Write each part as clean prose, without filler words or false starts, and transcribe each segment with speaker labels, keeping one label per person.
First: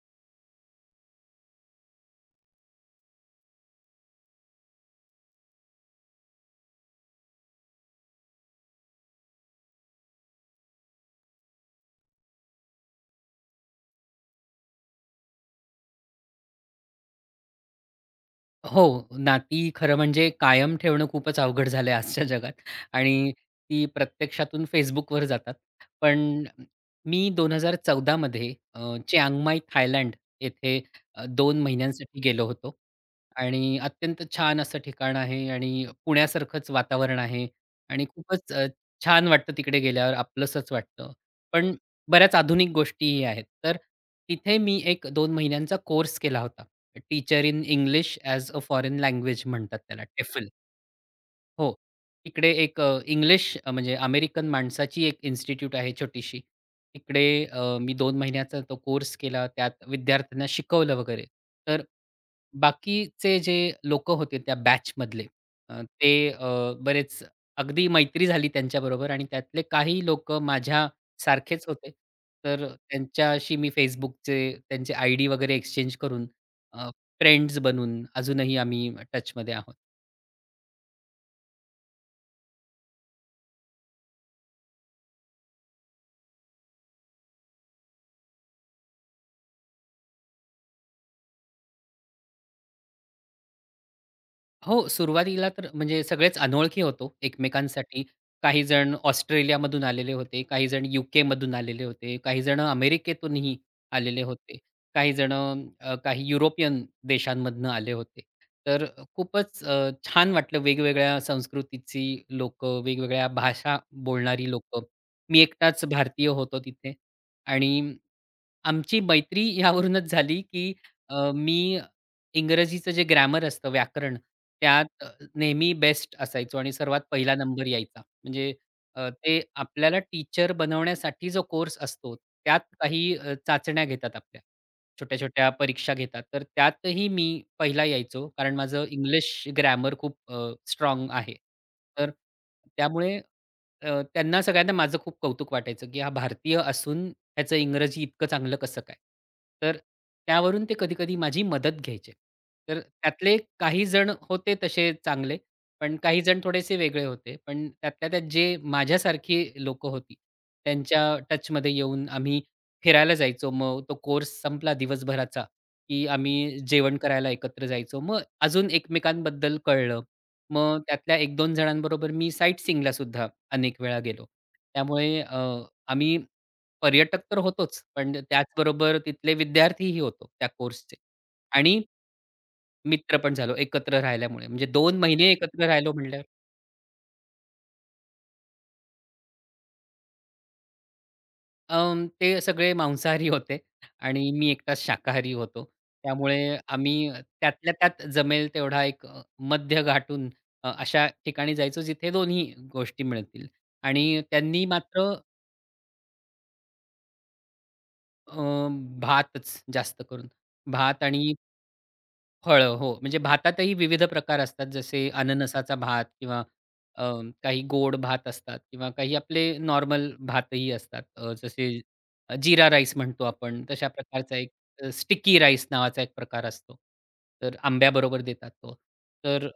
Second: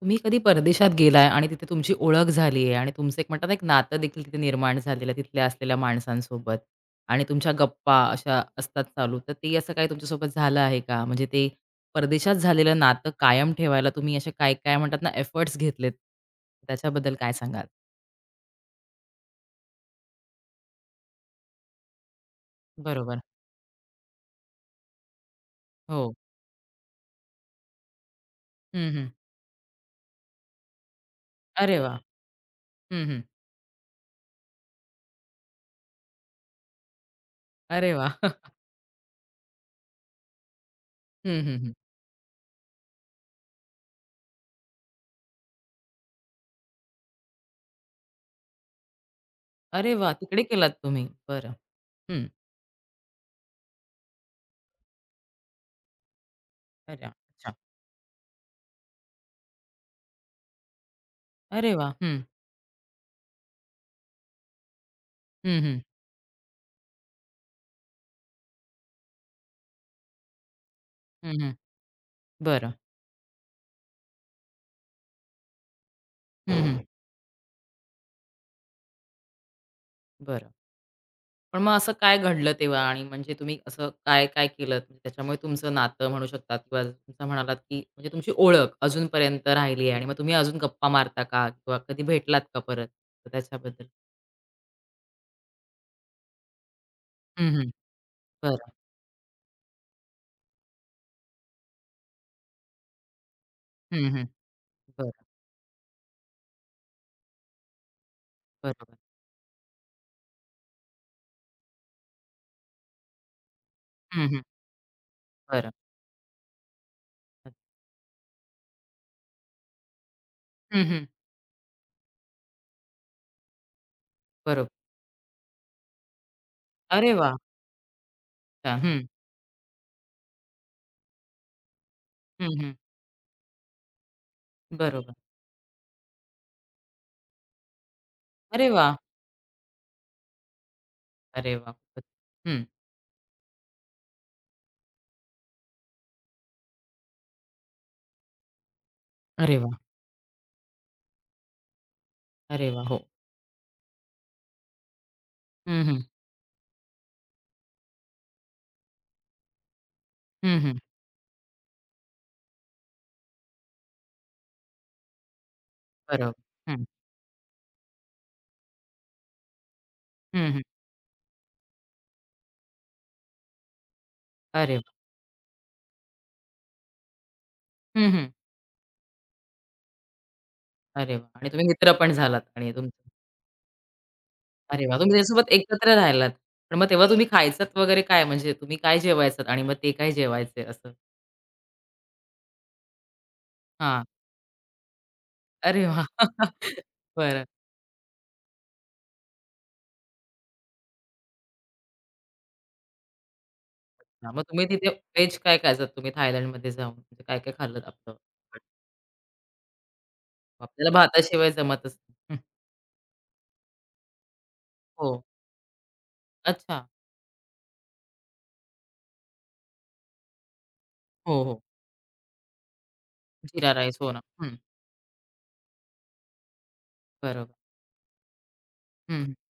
Speaker 1: तुम्ही कधी परदेशात गेलाय आणि तिथे तुमची ओळख झाली आहे आणि तुमचं एक म्हणतात ना, एक नातं देखील तिथे निर्माण झालेलं आहे तिथल्या असलेल्या माणसांसोबत आणि तुमच्या गप्पा अशा असतात चालू. तर ते असं काही तुमच्यासोबत झालं आहे का? म्हणजे ते परदेशात झालेलं नातं कायम ठेवायला तुम्ही असे काय-काय म्हणतात ना, एफर्ट्स घेतलेत? त्याच्याबद्दल काय सांगाल?
Speaker 2: हो, नाती खरं म्हणजे कायम ठेवणं खूपच अवघड झालंय आजच्या जगात
Speaker 1: बरोबर.
Speaker 2: आणि ती प्रत्यक्षातून Facebookवर जातात.
Speaker 1: हो.
Speaker 2: पण मी 2014 मध्ये
Speaker 1: हं, हं.
Speaker 2: चियांग थायलंड येथे 2
Speaker 1: अरे वाह!
Speaker 2: महिन्यांसाठी गेलो होतो
Speaker 1: हं, हं.
Speaker 2: आणि अत्यंत छान असं ठिकाण आहे आणि पुण्यासारखंच वातावरण आहे
Speaker 1: अरे
Speaker 2: आणि
Speaker 1: वाह!
Speaker 2: खूपच छान वाटतं तिकडे गेल्यावर, आपलंसंच वाटतं.
Speaker 1: हं, हं, हं.
Speaker 2: पण बऱ्याच आधुनिक गोष्टीही आहेत. तर तिथे मी एक 2 महिन्यांचा कोर्स केला होता. Teacher in English as a foreign language म्हणतात
Speaker 1: अरे
Speaker 2: त्याला,
Speaker 1: वाह! तिकडे
Speaker 2: TEFL.
Speaker 1: केलात तुम्ही. बरं.
Speaker 2: हो.
Speaker 1: हं.
Speaker 2: इकडे एक इंग्लिश म्हणजे अमेरिकन माणसाची एक इन्स्टिट्यूट आहे छोटीशी.
Speaker 1: अरे वाह!
Speaker 2: इकडे
Speaker 1: अच्छा.
Speaker 2: मी दोन महिन्याचा तो कोर्स केला. त्यात विद्यार्थ्यांना शिकवलं वगैरे.
Speaker 1: अरे
Speaker 2: तर
Speaker 1: वाह! हं.
Speaker 2: बाकीचे जे लोकं होते त्या बॅचमधले
Speaker 1: हं, हं.
Speaker 2: अ, ते अ, बरेच अगदी मैत्री झाली त्यांच्याबरोबर आणि त्यातले काही लोकं
Speaker 1: हं, हं.
Speaker 2: माझ्यासारखेच होते. तर
Speaker 1: बरं.
Speaker 2: त्यांच्याशी मी Facebookचे त्यांचे आयडी वगैरे एक्सचेंज करून
Speaker 1: हं, हं.
Speaker 2: फ्रेंड्स बनून अजूनही आम्ही टचमध्ये आहोत.
Speaker 1: बरं. पण मग असं काय घडलं तेव्हा आणि म्हणजे तुम्ही असं काय, काय केलंत? त्याच्यामुळे तुमचं नातं म्हणू शकता किंवा तुमचं म्हणालात, की म्हणजे तुमची ओळख अजूनपर्यंत राहिली आहे आणि मग तुम्ही अजून गप्पा मारता का? किंवा कधी भेटलात का परत? तर त्याच्याबद्दल.
Speaker 2: हो, सुरुवातीला तर म्हणजे सगळेच अनोळखी होतो
Speaker 1: हं, हं.
Speaker 2: एकमेकांसाठी. काही
Speaker 1: बरं.
Speaker 2: जण ऑस्ट्रेलियामधून आलेले होते, काही जण यूकेमधून आलेले होते, काही जण अमेरिकेतूनही
Speaker 1: हं,
Speaker 2: आलेले
Speaker 1: हं.
Speaker 2: होते, काही
Speaker 1: बरं.
Speaker 2: जण काही युरोपियन देशांमधनं आले होते. तर
Speaker 1: बरोबर.
Speaker 2: खूपच छान वाटलं वेगवेगळ्या संस्कृतीची लोकं, वेगवेगळ्या भाषा
Speaker 1: हं, हं.
Speaker 2: बोलणारी लोकं. मी
Speaker 1: बरं.
Speaker 2: एकटाच भारतीय होतो तिथे
Speaker 1: अच्छा.
Speaker 2: आणि आमची मैत्री यावरूनच झाली, की
Speaker 1: हं,
Speaker 2: मी इंग्रजीचं जे ग्रामर असतं व्याकरण,
Speaker 1: बरोबर.
Speaker 2: त्यात नेहमी बेस्ट असायचो आणि सर्वात
Speaker 1: अरे
Speaker 2: पहिला
Speaker 1: वाह!
Speaker 2: नंबर यायचा. म्हणजे
Speaker 1: अच्छा. हं.
Speaker 2: ते आपल्याला टीचर बनवण्यासाठी जो कोर्स असतो,
Speaker 1: हं,
Speaker 2: त्यात
Speaker 1: हं.
Speaker 2: काही अ, चाचण्या घेतात आपल्या.
Speaker 1: बरोबर.
Speaker 2: छोट्या-छोट्या परीक्षा घेतात. तर त्यातही मी पहिला यायचो, कारण
Speaker 1: अरे
Speaker 2: माझं
Speaker 1: वाह!
Speaker 2: इंग्लिश ग्रामर खूप आहे.
Speaker 1: अरे वाह! खूपच
Speaker 2: तर
Speaker 1: हं.
Speaker 2: त्यामुळे त्यांना सगळ्यांना माझं खूप कौतुक वाटायचं, की हा भारतीय असून ह्याचं इंग्रजी इतकं चांगलं कसं काय?
Speaker 1: अरे वाह!
Speaker 2: तर त्यावरून ते कधी-कधी माझी मदत घ्यायचे.
Speaker 1: अरे
Speaker 2: तर
Speaker 1: वाह! हो.
Speaker 2: त्यातले काही जण होते तसे चांगले,
Speaker 1: हं,
Speaker 2: पण
Speaker 1: हं.
Speaker 2: काही जण थोडेसे वेगळे होते. पण त्यातल्या त्यात जे माझ्यासारखी लोकं होती,
Speaker 1: हं, हं.
Speaker 2: त्यांच्या टचमध्ये येऊन आम्ही फिरायला जायचो. मग तो कोर्स संपला दिवसभराचा, की
Speaker 1: बरोबर.
Speaker 2: आम्ही
Speaker 1: हं.
Speaker 2: जेवण करायला एकत्र जायचो. मग अजून एकमेकांबद्दल कळलं.
Speaker 1: हं, हं.
Speaker 2: मग त्यातल्या 1-2 जणांबरोबर मी साईट सीइंगला सुद्धा अनेक वेळा गेलो.
Speaker 1: अरे वाह!
Speaker 2: त्यामुळे आम्ही पर्यटक तर होतोच,
Speaker 1: हं,
Speaker 2: पण
Speaker 1: हं.
Speaker 2: त्याचबरोबर तिथले विद्यार्थीही होतो त्या कोर्सचे
Speaker 1: अरे वाह! आणि तुम्ही
Speaker 2: आणि
Speaker 1: मित्र पण झालात आणि तुमचं
Speaker 2: मित्र पण झालो एकत्र राहिल्यामुळे. म्हणजे
Speaker 1: अरे वाह!
Speaker 2: दोन
Speaker 1: तुम्ही
Speaker 2: महिने
Speaker 1: त्याच्यासोबत
Speaker 2: एकत्र राहिलो
Speaker 1: एकत्र
Speaker 2: म्हटल्यावर
Speaker 1: राहिलात. पण मग तेव्हा तुम्ही खायचात वगैरे काय? म्हणजे तुम्ही काय जेवायचात आणि मग ते काय जेवायचे असं?
Speaker 2: ते सगळे मांसाहारी होते
Speaker 1: हां.
Speaker 2: आणि मी एकटा शाकाहारी होतो.
Speaker 1: अरे वाह!
Speaker 2: त्यामुळे आम्ही
Speaker 1: बरं.
Speaker 2: त्यातल्या त्यात जमेल तेवढा एक मध्य गाठून अशा ठिकाणी जायचो जिथे दोन्ही गोष्टी मिळतील आणि
Speaker 1: हां, मग
Speaker 2: त्यांनी
Speaker 1: तुम्ही तिथे
Speaker 2: मात्र
Speaker 1: व्हेज काय खायचात तुम्ही थायलंडमध्ये जाऊन? म्हणजे काय काय खाल्लत आपलं?
Speaker 2: अ, भातच जास्त करून.
Speaker 1: आपल्याला
Speaker 2: भात आणि
Speaker 1: भाताशिवाय जमतच नाही. हं.
Speaker 2: फळं, हो. म्हणजे भातातही विविध प्रकार असतात जसे
Speaker 1: हो.
Speaker 2: अननसाचा भात किंवा
Speaker 1: अच्छा.
Speaker 2: अ, काही गोड भात असतात किंवा काही आपले नॉर्मल भातही असतात.
Speaker 1: हो, हो.
Speaker 2: जसे जीरा राईस म्हणतो आपण
Speaker 1: जीरा
Speaker 2: तशा
Speaker 1: राईस. हो ना.
Speaker 2: प्रकारचा एक
Speaker 1: हं.
Speaker 2: अ, स्टिकी राईस नावाचा एक प्रकार असतो.
Speaker 1: बरोबर.
Speaker 2: तर आंब्याबरोबर देतात तो.
Speaker 1: हं, हं.
Speaker 2: तर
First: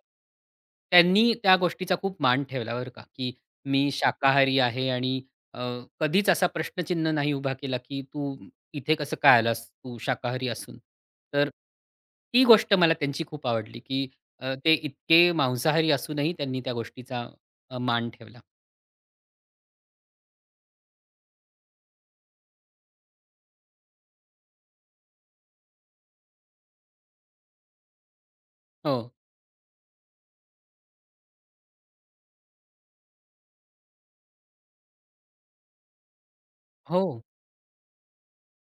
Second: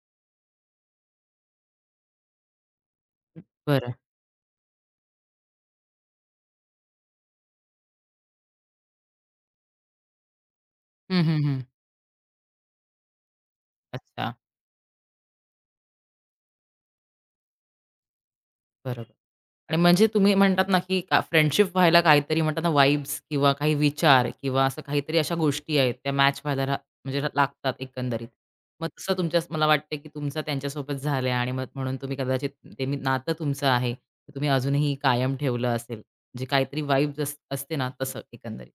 Speaker 2: त्यांनी त्या गोष्टीचा खूप मान ठेवला बरं का, की मी
Speaker 1: बरं.
Speaker 2: शाकाहारी आहे आणि अ, कधीच असा प्रश्नचिन्ह नाही उभा केला, की तू इथे कसं काय आलास तू शाकाहारी असून?"
Speaker 1: हं, हं,
Speaker 2: तर
Speaker 1: हं.
Speaker 2: ती गोष्ट मला त्यांची खूप आवडली, की
Speaker 1: अच्छा.
Speaker 2: ते इतके मांसाहारी असूनही त्यांनी त्या गोष्टीचा मान ठेवला.
Speaker 1: बरोबर. आणि म्हणजे तुम्ही म्हणतात ना, की का फ्रेंडशिप व्हायला काहीतरी म्हणतात ना, वाइब्स किंवा काही विचार किंवा असं काहीतरी अशा गोष्टी आहेत त्या मॅच व्हायला म्हणजे रा- लागतात एकंदरीत. मग
Speaker 2: हो.
Speaker 1: तसं तुमच्या मला वाटतं, की तुमचं त्यांच्यासोबत झालंय आणि मग म्हणून तुम्ही कदाचित ते मी नातं तुमचं आहे, ते तुम्ही अजूनही कायम ठेवलं असेल. म्हणजे काहीतरी
Speaker 2: हो.
Speaker 1: वाइब्स असते ना तसं एकंदरीत.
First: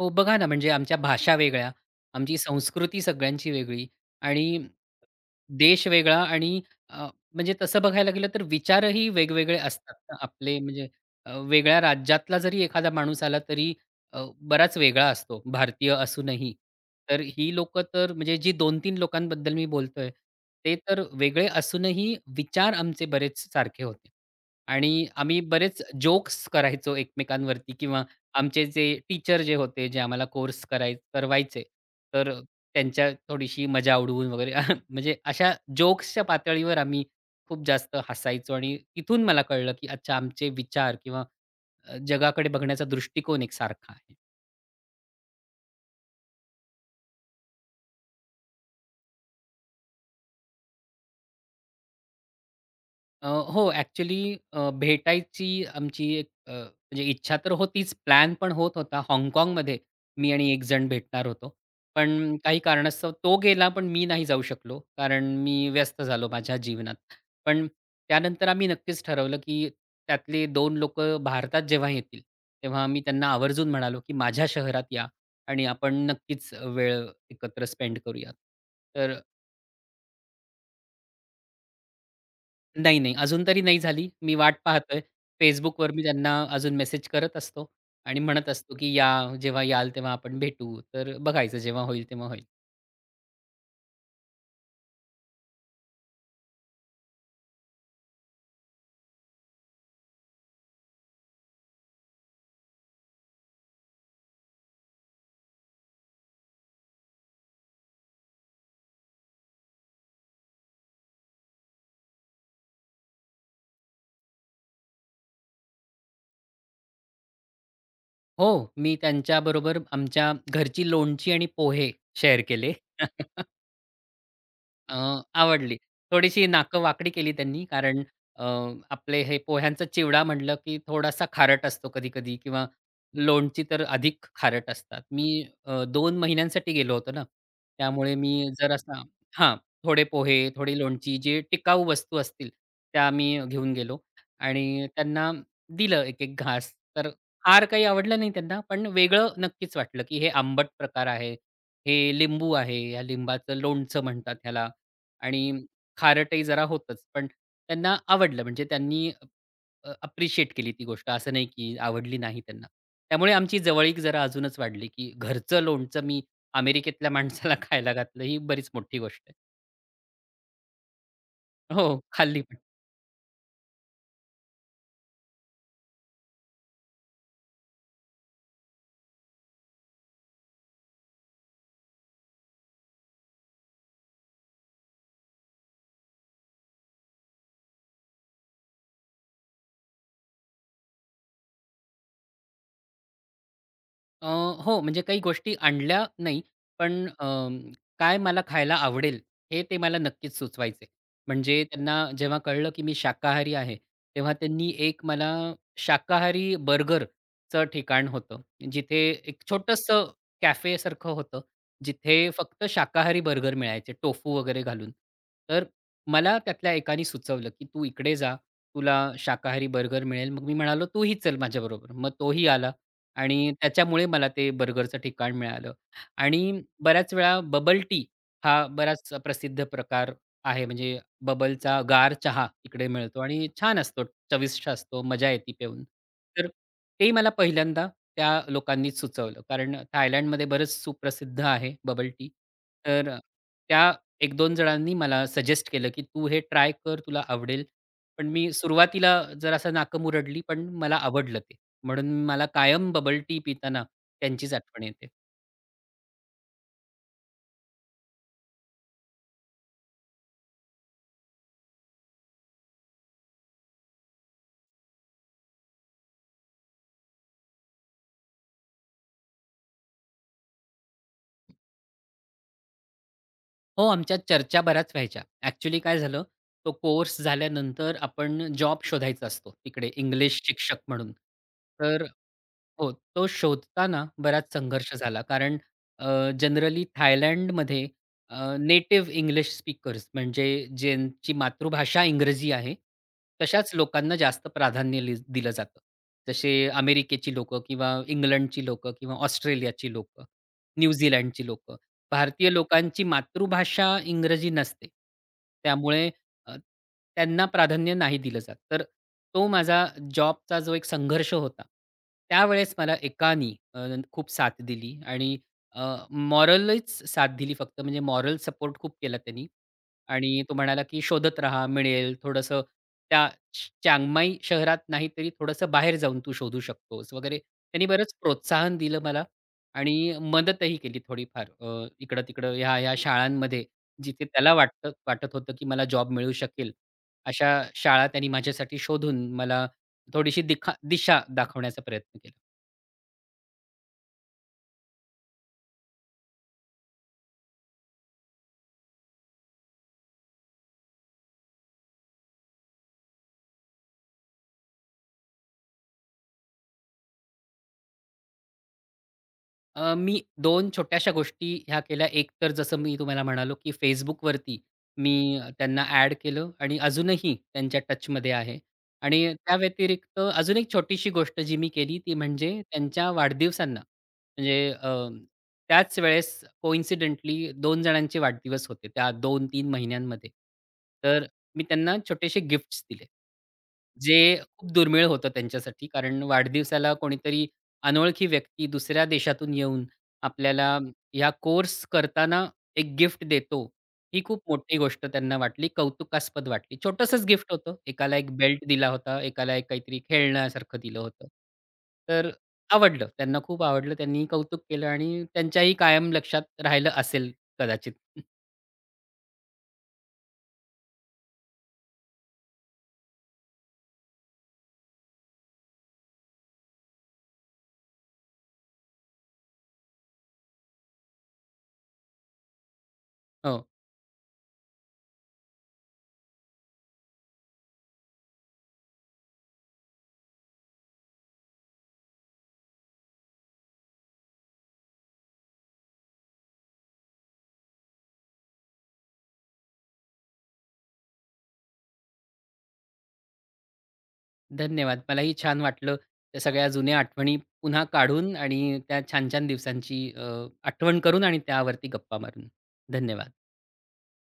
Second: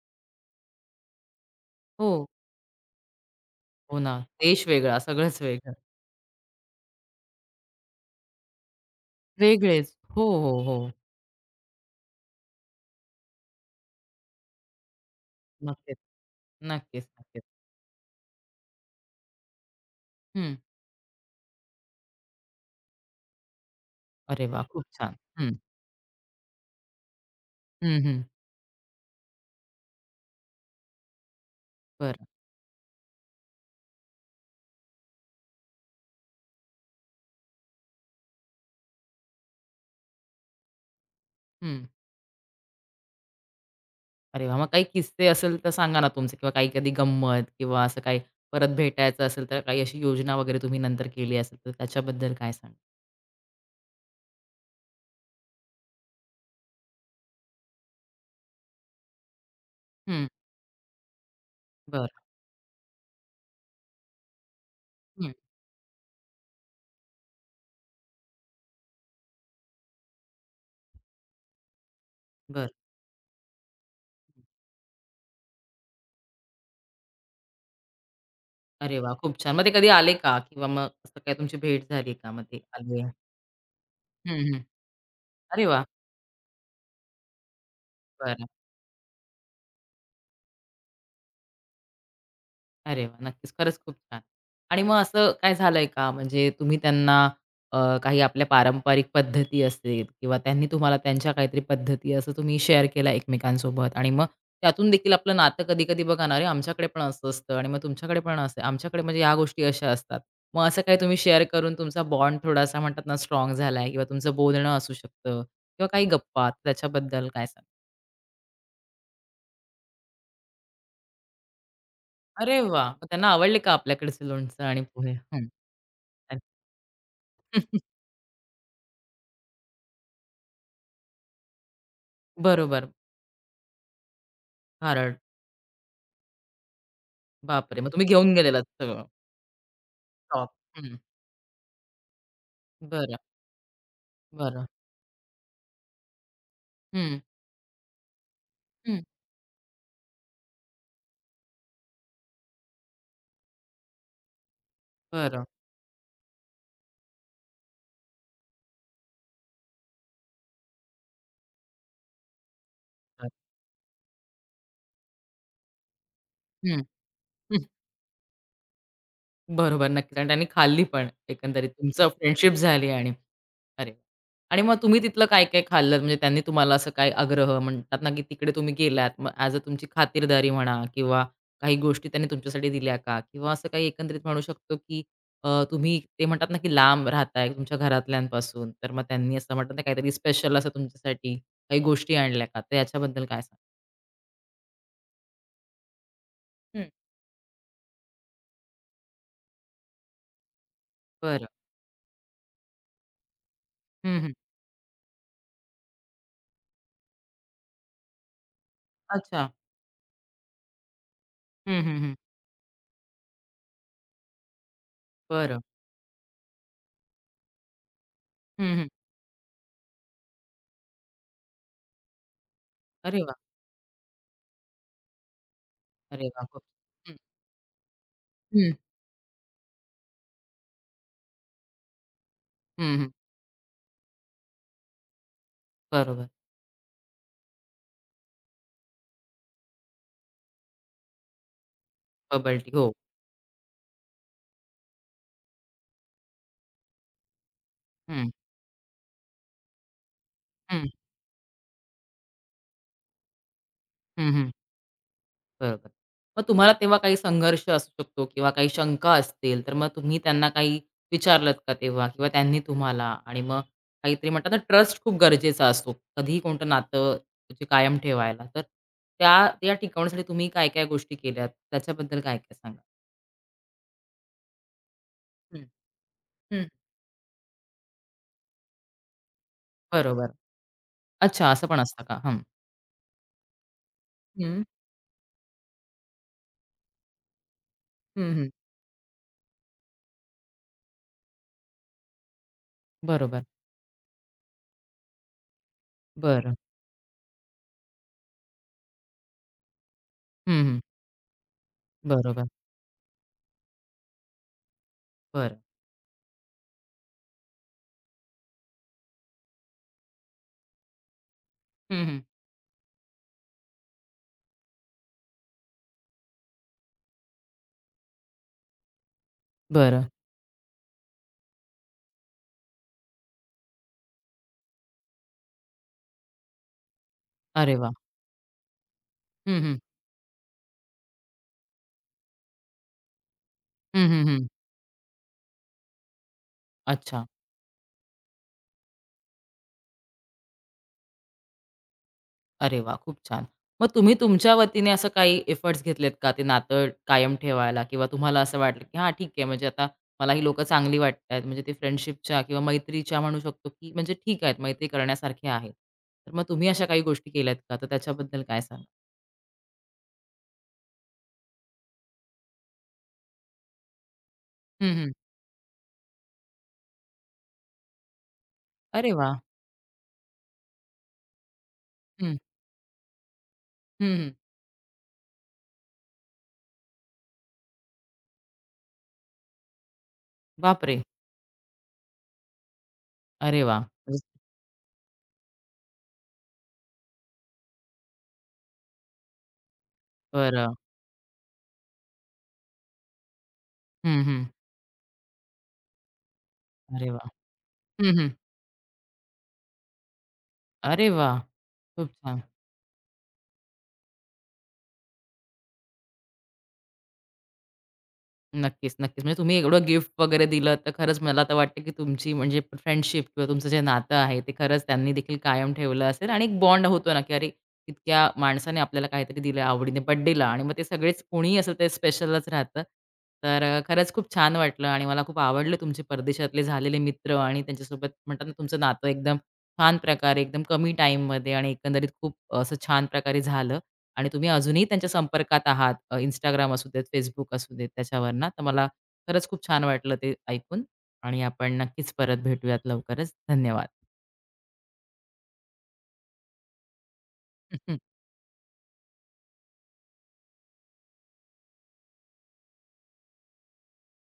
Speaker 2: हो, बघा ना, म्हणजे आमच्या भाषा वेगळ्या,
Speaker 1: हो.
Speaker 2: आमची संस्कृती सगळ्यांची वेगळी
Speaker 1: हो ना,
Speaker 2: आणि
Speaker 1: देश वेगळा, सगळंच वेगळं.
Speaker 2: देश वेगळा आणि अ, म्हणजे तसं बघायला गेलं तर विचारही वेगवेगळे
Speaker 1: वेगळेच.
Speaker 2: असतात ना
Speaker 1: हो, हो,
Speaker 2: आपले म्हणजे
Speaker 1: हो.
Speaker 2: वेगळ्या राज्यातला जरी एखादा माणूस आला तरी बराच वेगळा असतो भारतीय
Speaker 1: नक्कीच,
Speaker 2: असूनही.
Speaker 1: नक्कीच,
Speaker 2: तर
Speaker 1: नक्कीच.
Speaker 2: ही लोकं तर म्हणजे जी 2-3 लोकांबद्दल मी बोलतोय,
Speaker 1: हं.
Speaker 2: ते तर वेगळे असूनही विचार आमचे बरेच सारखे होते.
Speaker 1: अरे वाह! खूप
Speaker 2: आणि
Speaker 1: छान.
Speaker 2: आम्ही
Speaker 1: हं,
Speaker 2: बरेच जोक्स करायचो एकमेकांवरती
Speaker 1: हं,
Speaker 2: किंवा
Speaker 1: हं.
Speaker 2: आमचे जे टीचर जे होते, जे आम्हाला कोर्स कराय करवायचे,
Speaker 1: बरं.
Speaker 2: तर त्यांच्या थोडीशी मजा उडवून वगैरे म्हणजे अशा जोक्सच्या पातळीवर आम्ही खूप जास्त हसायचो आणि तिथून मला कळलं, की अच्छा आमचे विचार किंवा
Speaker 1: हं.
Speaker 2: जगाकडे बघण्याचा दृष्टिकोन एक सारखा आहे.
Speaker 1: अरे वाह! मग काही किस्से असेल तर सांगा ना तुमचे किंवा काही कधी गंमत किंवा असं काही परत भेटायचं असेल तर काही अशी योजना वगैरे तुम्ही नंतर केली असेल तर त्याच्याबद्दल काय सांगाल?
Speaker 2: अ, हो, ॲक्चुअली भेटायची आमची एक म्हणजे इच्छा तर होतीच. प्लॅन पण होत होता. हाँगकाँगमध्ये
Speaker 1: हं,
Speaker 2: मी आणि एक जण भेटणार होतो.
Speaker 1: बरं.
Speaker 2: पण काही कारणास्तव तो गेला, पण मी नाही जाऊ शकलो. कारण
Speaker 1: हं,
Speaker 2: मी व्यस्त झालो माझ्या जीवनात. पण त्यानंतर आम्ही नक्कीच ठरवलं, की त्यातले दोन लोक भारतात जेव्हा येतील,
Speaker 1: बरं.
Speaker 2: तेव्हा मी त्यांना आवर्जून म्हणालो, की माझ्या शहरात या आणि आपण नक्कीच वेळ एकत्र स्पेंड करूयात.
Speaker 1: अरे वाह!
Speaker 2: तर
Speaker 1: खूप छान. मग ते कधी आले का? किंवा मग असं काही तुमची भेट झाली का? मग ते
Speaker 2: नाही,
Speaker 1: आले?
Speaker 2: नाही. अजून तरी नाही झाली. मी
Speaker 1: हं,
Speaker 2: वाट
Speaker 1: हं.
Speaker 2: पाहतोय.
Speaker 1: अरे वाह!
Speaker 2: Facebookवर मी त्यांना अजून मेसेज करत असतो आणि
Speaker 1: बरं.
Speaker 2: म्हणत असतो, की "या, जेव्हा याल तेव्हा आपण भेटू." तर बघायचं जेव्हा होईल तेव्हा होईल.
Speaker 1: अरे वा नक्कीच. खरंच खूप छान. आणि मग असं काय झालंय का? म्हणजे तुम्ही त्यांना काही आपल्या पारंपरिक पद्धती असतील किंवा त्यांनी तुम्हाला त्यांच्या काहीतरी पद्धती असं तुम्ही शेअर केला एकमेकांसोबत आणि मग त्यातून देखील आपलं नातं कधी-कधी बघा ना, अरे आमच्याकडे पण असं असतं आणि मग तुमच्याकडे पण असं आमच्याकडे म्हणजे ह्या गोष्टी अशा असतात. मग असं काही तुम्ही शेअर करून तुमचा बॉन्ड थोडासा म्हणतात ना स्ट्राँग झालाय किंवा तुमचं बोलणं असू शकतं किंवा काही गप्पा त्याच्याबद्दल काय सांगाल?
Speaker 2: हो, मी त्यांच्याबरोबर आमच्या घरची लोणची आणि पोहे शेअर
Speaker 1: अरे
Speaker 2: केले.
Speaker 1: वाह! मग त्यांना आवडले का आपल्याकडचं लोणचं आणि
Speaker 2: अ,
Speaker 1: पोहे? हं.
Speaker 2: आवडली.
Speaker 1: अरे.
Speaker 2: थोडीशी नाकं वाकडी केली त्यांनी कारण अ, आपले हे पोह्यांचा चिवडा म्हटलं, की थोडासा खारट असतो कधी-कधी किंवा
Speaker 1: बरोबर.
Speaker 2: लोणची तर अधिक खारट असतात.
Speaker 1: हरळ.
Speaker 2: मी 2 महिन्यांसाठी गेलो होतो ना,
Speaker 1: बापरे! मग तुम्ही
Speaker 2: त्यामुळे
Speaker 1: घेऊन
Speaker 2: मी
Speaker 1: गेलेलात
Speaker 2: जरासा
Speaker 1: सगळं.
Speaker 2: हां, थोडे पोहे,
Speaker 1: हो.
Speaker 2: थोडी
Speaker 1: हं.
Speaker 2: लोणची जे टिकाऊ वस्तू असतील, त्या
Speaker 1: बरं,
Speaker 2: मी घेऊन गेलो
Speaker 1: बरं.
Speaker 2: आणि त्यांना दिलं एक-एक घास. तर
Speaker 1: हं,
Speaker 2: फार काही आवडलं नाही त्यांना, पण
Speaker 1: हं.
Speaker 2: वेगळं नक्कीच वाटलं, की हे आंबट प्रकार आहे, हे लिंबू आहे, या लिंबाचं लोणचं म्हणतात ह्याला.
Speaker 1: बरं,
Speaker 2: आणि खारटही जरा होतंच. पण त्यांना आवडलं म्हणजे त्यांनी अप्रिशिएट केली ती गोष्ट. असं नाही की आवडली नाही त्यांना.
Speaker 1: बरं.
Speaker 2: त्यामुळे आमची जवळीक जरा अजूनच वाढली, की घरचं लोणचं मी
Speaker 1: हं.
Speaker 2: अमेरिकेतल्या माणसाला खायला घातलं ही बरीच मोठी गोष्ट आहे.
Speaker 1: बरोबर, नक्कीच आणि त्यांनी खाल्ली पण एकंदरीत
Speaker 2: हो,
Speaker 1: तुमचं
Speaker 2: खाल्ली
Speaker 1: फ्रेंडशिप झाली आणि अरे वाह! आणि मग तुम्ही तिथलं काय-काय खाल्लत? म्हणजे त्यांनी तुम्हाला असं काय आग्रह म्हणतात ना, की तिकडे तुम्ही गेलात, मग ॲज अ तुमची खातिरदारी म्हणा किंवा काही गोष्टी त्यांनी तुमच्यासाठी दिल्या का? किंवा असं काही एकंदरीत म्हणू शकतो, की तुम्ही ते म्हणतात ना, की लांब राहताय तुमच्या घरातल्यांपासून, तर मग त्यांनी असं म्हणतात ना, काहीतरी स्पेशल असं तुमच्यासाठी काही गोष्टी आणल्या का? तर याच्याबद्दल काय सांगाल?
Speaker 2: अ, हो, म्हणजे काही गोष्टी आणल्या नाही, पण काय मला खायला आवडेल, हे ते मला नक्कीच सुचवायचे.
Speaker 1: बरं.
Speaker 2: म्हणजे त्यांना जेव्हा कळलं, की मी शाकाहारी आहे,
Speaker 1: हं, हं.
Speaker 2: तेव्हा त्यांनी एक मला शाकाहारी बर्गरचं ठिकाण होतं. जिथे एक
Speaker 1: अच्छा.
Speaker 2: छोटंसं कॅफेसारखं होतं,
Speaker 1: हं, हं, हं.
Speaker 2: जिथे फक्त शाकाहारी बर्गर मिळायचे, टोफू वगैरे घालून.
Speaker 1: बरं.
Speaker 2: तर मला त्यातल्या एकाने सुचवलं, की "तू इकडे जा,
Speaker 1: हं, हं.
Speaker 2: तुला शाकाहारी बर्गर मिळेल." मग मी म्हणालो, "तूही चल माझ्याबरोबर." मग तोही आला.
Speaker 1: अरे वाह!
Speaker 2: आणि त्याच्यामुळे मला ते बर्गरचं ठिकाण मिळालं.
Speaker 1: अरे
Speaker 2: आणि
Speaker 1: वाह! खूप
Speaker 2: बऱ्याच
Speaker 1: हं,
Speaker 2: वेळा बबल टी हा
Speaker 1: हं,
Speaker 2: बराच प्रसिद्ध प्रकार आहे. म्हणजे बबलचा गार चहा इकडे
Speaker 1: हं, हं.
Speaker 2: मिळतो आणि छान असतो, चविष्ट असतो, मजा येते पिऊन.
Speaker 1: बरोबर.
Speaker 2: तर ते मला पहिल्यांदा त्या लोकांनीच सुचवलं. कारण थायलंडमध्ये बरंच सुप्रसिद्ध आहे बबल टी.
Speaker 1: Bubble tea. हो.
Speaker 2: तर त्या 1-2 जणांनी मला सजेस्ट केलं, की "तू हे ट्राय कर, तुला आवडेल." पण
Speaker 1: हं,
Speaker 2: मी सुरुवातीला जरासं नाकमुरडली, पण
Speaker 1: हं,
Speaker 2: मला आवडलं म्हणून मला कायम बबल टी पिताना
Speaker 1: हं, हं.
Speaker 2: त्यांचीच आठवण येते.
Speaker 1: बरोबर. मग तुम्हाला तेव्हा काही संघर्ष असू शकतो किंवा काही शंका असतील, तर मग तुम्ही त्यांना काही विचारलत का तेव्हा किंवा त्यांनी तुम्हाला? आणि मग काहीतरी म्हणतात ना, ट्रस्ट खूप गरजेचा असतो कधीही कोणतं नातं म्हणजे कायम ठेवायला. तर त्या त्या टिकवण्यासाठी तुम्ही काय-काय गोष्टी केल्यात? त्याच्याबद्दल काय-काय सांगाल?
Speaker 2: हो, आमच्यात चर्चा बऱ्याच व्हायच्या.
Speaker 1: हं,
Speaker 2: ॲक्चुअली काय झालं,
Speaker 1: हं.
Speaker 2: तो कोर्स झाल्यानंतर आपण जॉब शोधायचा असतो तिकडे
Speaker 1: बरोबर.
Speaker 2: इंग्लिश शिक्षक म्हणून.
Speaker 1: अच्छा, असं पण असतं
Speaker 2: तर
Speaker 1: का? हं.
Speaker 2: हो, तो शोधताना बराच
Speaker 1: हं,
Speaker 2: संघर्ष झाला. कारण जनरली थायलंडमध्ये
Speaker 1: हं, हं.
Speaker 2: नेटिव्ह इंग्लिश स्पीकर्स म्हणजे ज्यांची मातृभाषा इंग्रजी आहे,
Speaker 1: बरोबर.
Speaker 2: तशाच लोकांना जास्त प्राधान्य दिलं जातं. जसे
Speaker 1: बरं.
Speaker 2: अमेरिकेची लोकं किंवा इंग्लंडची लोकं किंवा ऑस्ट्रेलियाची लोकं,
Speaker 1: हं, हं.
Speaker 2: न्यूझीलंडची लोकं.
Speaker 1: बरोबर.
Speaker 2: भारतीय लोकांची मातृभाषा इंग्रजी नसते.
Speaker 1: बरं.
Speaker 2: त्यामुळे अ, त्यांना प्राधान्य नाही दिलं जात. तर तो माझा जॉबचा जो एक संघर्ष होता,
Speaker 1: हं, हं.
Speaker 2: त्यावेळेस मला एकानी खूप साथ दिली आणि अ, साथ दिली फक्त म्हणजे मॉरल सपोर्ट खूप केला त्यांनी
Speaker 1: बरं.
Speaker 2: आणि तो म्हणाला, की "शोधत राहा, मिळेल. थोडंसं त्या चियांगमाई शहरात नाहीतरी थोडंसं बाहेर जाऊन तू शोधू शकतोस" वगैरे.
Speaker 1: अरे
Speaker 2: त्यांनी
Speaker 1: वाह!
Speaker 2: बरंच प्रोत्साहन दिलं मला
Speaker 1: हं, हं.
Speaker 2: आणि मदतही केली थोडीफार इकडं-तिकडं, ह्या-ह्या शाळांमध्ये
Speaker 1: हं,
Speaker 2: जिथे
Speaker 1: हं, हं.
Speaker 2: त्याला वाटत होतं, की मला जॉब मिळू शकेल,
Speaker 1: अच्छा.
Speaker 2: अशा शाळा त्यांनी माझ्यासाठी शोधून मला थोडीशी दिशा दाखवण्याचा प्रयत्न केला.
Speaker 1: अरे वाह! खूप छान. मग तुम्ही तुमच्या वतीने असं काही एफर्ट्स घेतलेत का ते नातं कायम ठेवायला किंवा तुम्हाला असं वाटलं, की हां, ठीक आहे म्हणजे आता मला ही लोकं चांगली वाटतायत. म्हणजे ते फ्रेंडशिपच्या किंवा मैत्रीच्या म्हणू शकतो, की म्हणजे ठीक आहेत, मैत्री करण्यासारखे आहेत. तर मग तुम्ही अशा काही गोष्टी केल्यात का? तर त्याच्याबद्दल काय सांगाल?
Speaker 2: मी दोन छोट्याशा गोष्टी ह्या केल्या. एक तर जसं मी तुम्हाला म्हणालो, की Facebookवरती
Speaker 1: हं, हं.
Speaker 2: मी त्यांना ॲड केलं आणि अजूनही त्यांच्या टचमध्ये आहे.
Speaker 1: अरे
Speaker 2: आणि
Speaker 1: वाह!
Speaker 2: त्या व्यतिरिक्त अजून एक छोटीशी गोष्ट जी मी केली ती
Speaker 1: हं.
Speaker 2: म्हणजे त्यांच्या वाढदिवसांना
Speaker 1: हं, हं.
Speaker 2: त्याच वेळेस कोइन्सिडेंटली 2 जणांचे वाढदिवस होते त्या 2-3 महिन्यांमध्ये.
Speaker 1: बापरे!
Speaker 2: तर मी त्यांना छोटेसे गिफ्ट्स दिले.
Speaker 1: अरे वाह!
Speaker 2: जे खूप दुर्मिळ होतं त्यांच्यासाठी कारण वाढदिवसाला कोणीतरी अनोळखी व्यक्ती दुसऱ्या देशातून येऊन आपल्याला
Speaker 1: बरं.
Speaker 2: ह्या कोर्स करताना एक गिफ्ट देतो,
Speaker 1: हं,
Speaker 2: ही खूप
Speaker 1: हं.
Speaker 2: मोठी गोष्ट त्यांना वाटली, कौतुकास्पद वाटली.
Speaker 1: अरे
Speaker 2: छोटंसंच
Speaker 1: वाह!
Speaker 2: गिफ्ट होतं.
Speaker 1: हं,
Speaker 2: एकाला
Speaker 1: हं.
Speaker 2: एक बेल्ट दिला होता, एकाला एक काहीतरी खेळण्यासारखं दिलं
Speaker 1: अरे
Speaker 2: होतं.
Speaker 1: वाह! खूप
Speaker 2: तर
Speaker 1: छान.
Speaker 2: आवडलं, त्यांना खूप आवडलं. त्यांनी कौतुक केलं आणि त्यांच्याही कायम लक्षात राहिलं असेल कदाचित.
Speaker 1: नक्कीच, नक्कीच. म्हणजे तुम्ही एवढं गिफ्ट वगैरे दिलं, तर खरंच मला तर वाटतं, की तुमची म्हणजे फ्रेंडशिप किंवा तुमचं जे नातं आहे, ते खरंच त्यांनी देखील कायम ठेवलं असेल आणि एक बॉन्ड होतो ना, की अरे, इतक्या माणसाने आपल्याला काहीतरी दिलं आवडीने बर्थडेला आणि मग ते सगळेच कोणीही असेल, ते स्पेशलच राहतं. तर
Speaker 2: हो,
Speaker 1: खरंच खूप छान वाटलं आणि मला खूप आवडलं तुमचे परदेशातले झालेले मित्र आणि त्यांच्यासोबत म्हणतात ना, तुमचं नातं एकदम छान प्रकारे, एकदम कमी टाईममध्ये आणि एकंदरीत खूप असं छान प्रकारे झालं. आणि तुम्ही अजूनही त्यांच्या संपर्कात आहात. Instagram असू देत, Facebook असू देत त्याच्यावरनं. तर मला खरंच खूप छान वाटलं ते ऐकून आणि आपण नक्कीच परत भेटूयात लवकरच. धन्यवाद.
Speaker 2: धन्यवाद. मलाही छान वाटलं त्या सगळ्या जुन्या आठवणी पुन्हा काढून आणि त्या छान-छान दिवसांची आठवण करून आणि त्यावरती गप्पा मारून. धन्यवाद.